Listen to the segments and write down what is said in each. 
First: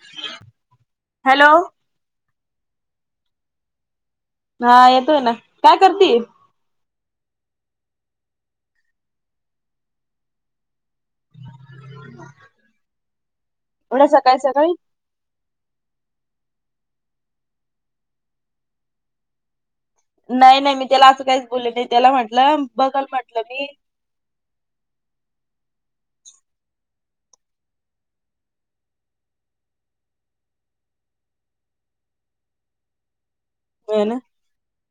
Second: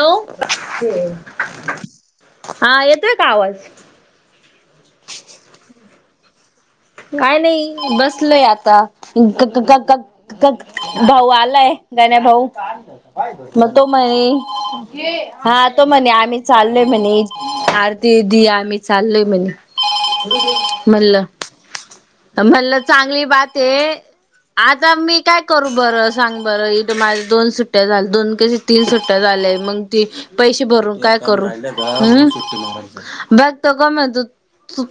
Hello hello हा येतोय काय आवाज? हा येतोय ना काय करती. काय नाही बसलोय आता क क भाऊ आलाय गण्या भाऊ मग तो एवढ्या म्हणे. सकाळी सकाळी हा तो म्हणे आम्ही चालोय म्हणे आरती दि आम्ही चालोय म्हणे. म्हणल. बोली नाही त्याला म्हटलं म्हणलं बघल चांगली म्हटलं बात मी आहे. आता मी काय करू बरं सांग बरं इथ माझ्या दोन सुट्टय़ा झाल्या दोन का सुट्टय़ा. तीन सुट्टया झाल्याय मग ते पैसे भरून काय करू हम्. बग तो काय हो ना म्हणतो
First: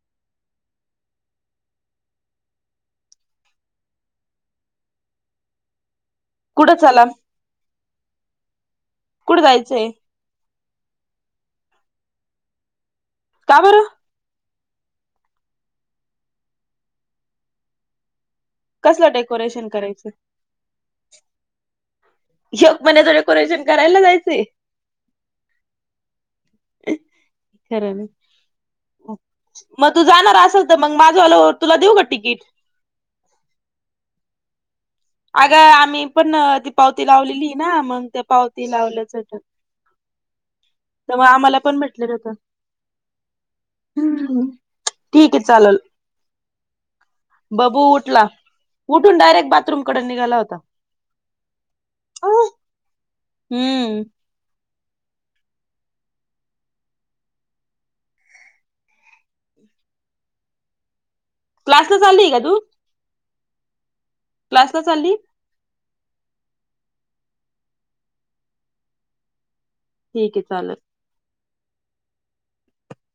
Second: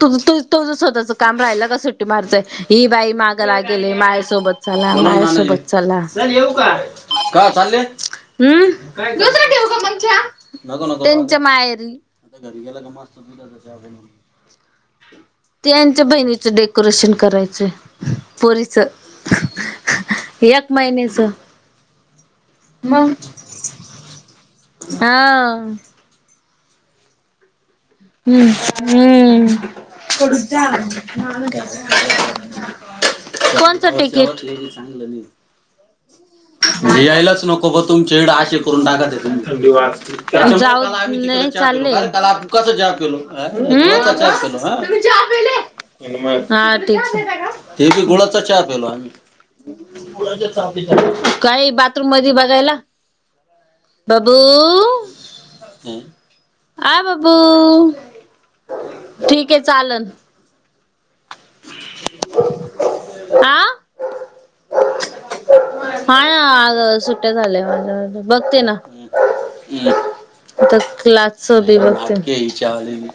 त तुझ स्वतःचा काम रायला का सु मारताय ही बाई माग ला गेली माझ्यासोबत झाला माझ्यासोबत चला. चला कुठं जायचंय हम् त्यांच्या माहेरी का बरं यांच्या बहिणीच डेकोरेशन करायचं. पोरीच कसलं डेकोरेशन करायचं एक महिन्याच. एक मग महिन्याचं डेकोरेशन करायला जायचय. हा. खर नई. [unintelligible] कोणच असल तर मग माझंवालं तुला देऊ का तिकीट टिकीट? अगं आम्ही पण ती पावती येयालाच लावलेली नको ना ग मग तुमचे त्या इकड असे पावती करून टाकता लावल्याच होतं. तुम्ही. थंडी वाजती. जाऊत तर मग नाही आम्हाला पण चालेय. भेटलेलं होतं कसं चहा पिलो, आं. हम्म, तुम्ही चहा ठीक आहे पिले. चालेल हा ठीक हे. बबू ते बी उठला गुळाचा चहा प्यालो उठून डायरेक्ट बाथरूम कडे निघाला गुळाचा चहा होता पि [unintelligible] काय ए बाथरूम मध्ये बघायला? हम्म. बबू, आ ब बू ठीक हे चालन. क्लास ला चालीय का तू? आ. क्लासला चालली? हा ना आग सुट्टया झाल्या बघते ना. ठीक आहे तो चालेल क्लासच बी बघते.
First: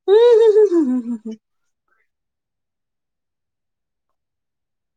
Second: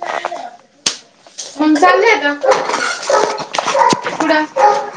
ह्म ह्म ह्म ह्म ह्म ह्म. मग चांगली आता. पुड